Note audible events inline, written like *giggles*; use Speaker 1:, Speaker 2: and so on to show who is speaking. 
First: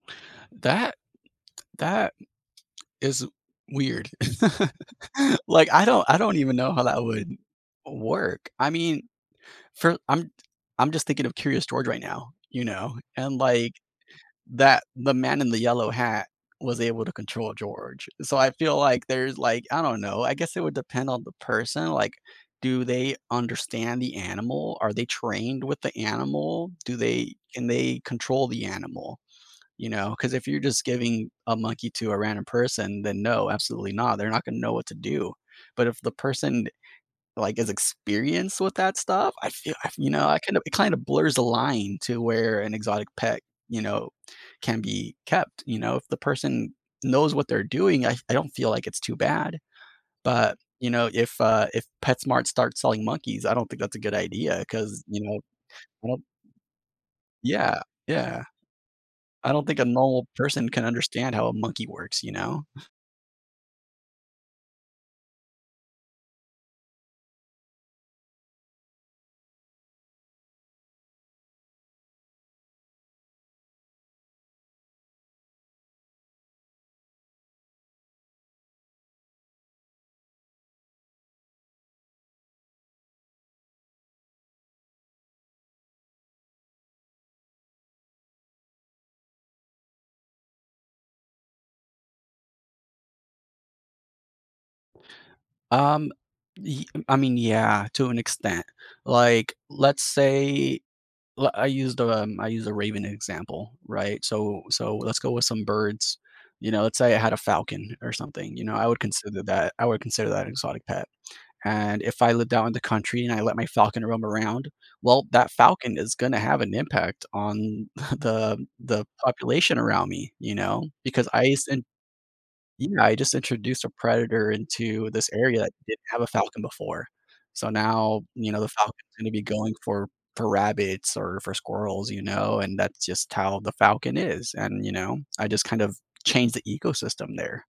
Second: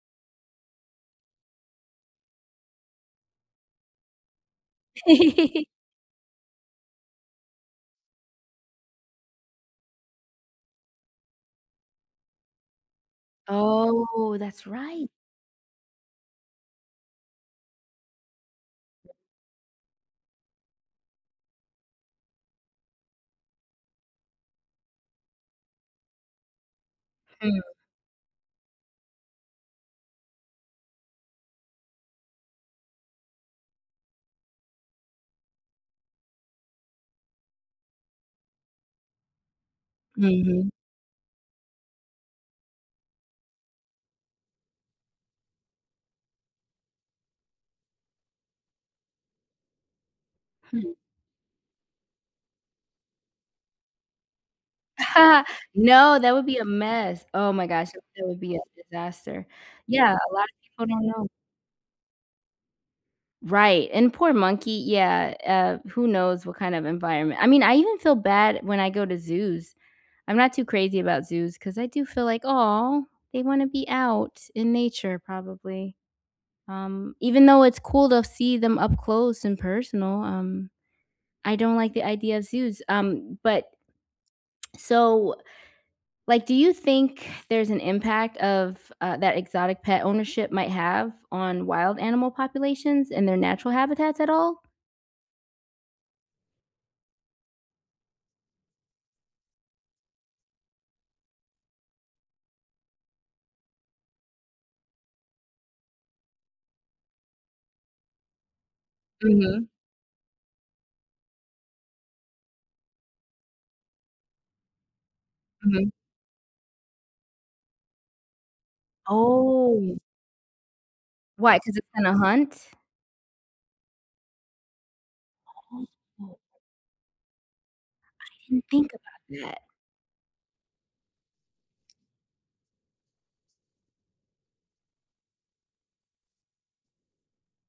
Speaker 1: That that is weird. *chuckles*
Speaker 2: *giggles*
Speaker 1: Like, I don't I don't even know how that would work. I mean, for I'm I'm just thinking of Curious George right now, you know, and, like,
Speaker 2: Oh, that's
Speaker 1: that
Speaker 2: right.
Speaker 1: the man in the yellow hat was able to control George, so, I feel, like, there's, like I don't know, I guess it would depend on the person, like, do they understand the animal? Are they trained with the animal? Do they
Speaker 2: Hmm.
Speaker 1: can they control the animal? You know, 'cause if you're just giving a monkey to a random person, then no, absolutely not, they're not gonna know what to do, but if the person, like, is experienced with that stuff, I feel I f you know, I kind of
Speaker 2: Mhm.
Speaker 1: it kind of blurs the line to where an exotic pet, you know, can be kept, you know if the person knows what they're doing, I f I don't feel like it's too bad, but, you
Speaker 2: Hmm.
Speaker 1: know, if, uh, if PetSmart starts selling monkeys, I don't think that's a good idea 'cause, you know,
Speaker 2: *chuckles* No,
Speaker 1: well
Speaker 2: that would be a mess, oh, my
Speaker 1: Yeah,
Speaker 2: gosh, that would
Speaker 1: yeah.
Speaker 2: be a disaster.
Speaker 1: I don't think a
Speaker 2: Yeah,
Speaker 1: normal
Speaker 2: a lot of
Speaker 1: person
Speaker 2: people
Speaker 1: can
Speaker 2: don't know.
Speaker 1: understand how a monkey works, you know? *chuckles*
Speaker 2: Right, and poor monkey, yeah, uh, who knows what kind of environment I mean, I even feel bad when I go to zoos. I'm not too crazy about zoos 'cause I do feel like, "Aw, they wanna be out, in nature probably," um, even though it's cool to see them up close and personal, um, I don't like the idea zoos, um, but so like, do you think there's an impact of, uh, that exotic pet ownership might have on wild animal populations and their natural habitats at all?
Speaker 1: Um, y I mean, yeah, to an extent, like, let's say li I used a um, I used a raven example, right? So so, let's go with some birds, you know, let's say I had a falcon, or something, you know, I would consider
Speaker 2: Mhm.
Speaker 1: that I would consider that an exotic pet, and if I lived out in the country and I let my falcon roam around, well, that
Speaker 2: Mhm.
Speaker 1: falcon is gonna have an impact on *chuckles* the the population
Speaker 2: Oh.
Speaker 1: around me, you know, because I
Speaker 2: Why, 'cause
Speaker 1: sen
Speaker 2: it's gonna hunt?
Speaker 1: Yeah, I just introduced a predator into this area that didn't have a
Speaker 2: *unintelligible*
Speaker 1: falcon before, so ,now,
Speaker 2: I
Speaker 1: you know,
Speaker 2: didn't
Speaker 1: the
Speaker 2: think
Speaker 1: falcon's
Speaker 2: about
Speaker 1: gonna be
Speaker 2: that.
Speaker 1: going for for rabbits or for squirrels, you know, and that's just how the falcon is and, you know, I just kind of changed the ecosystem there.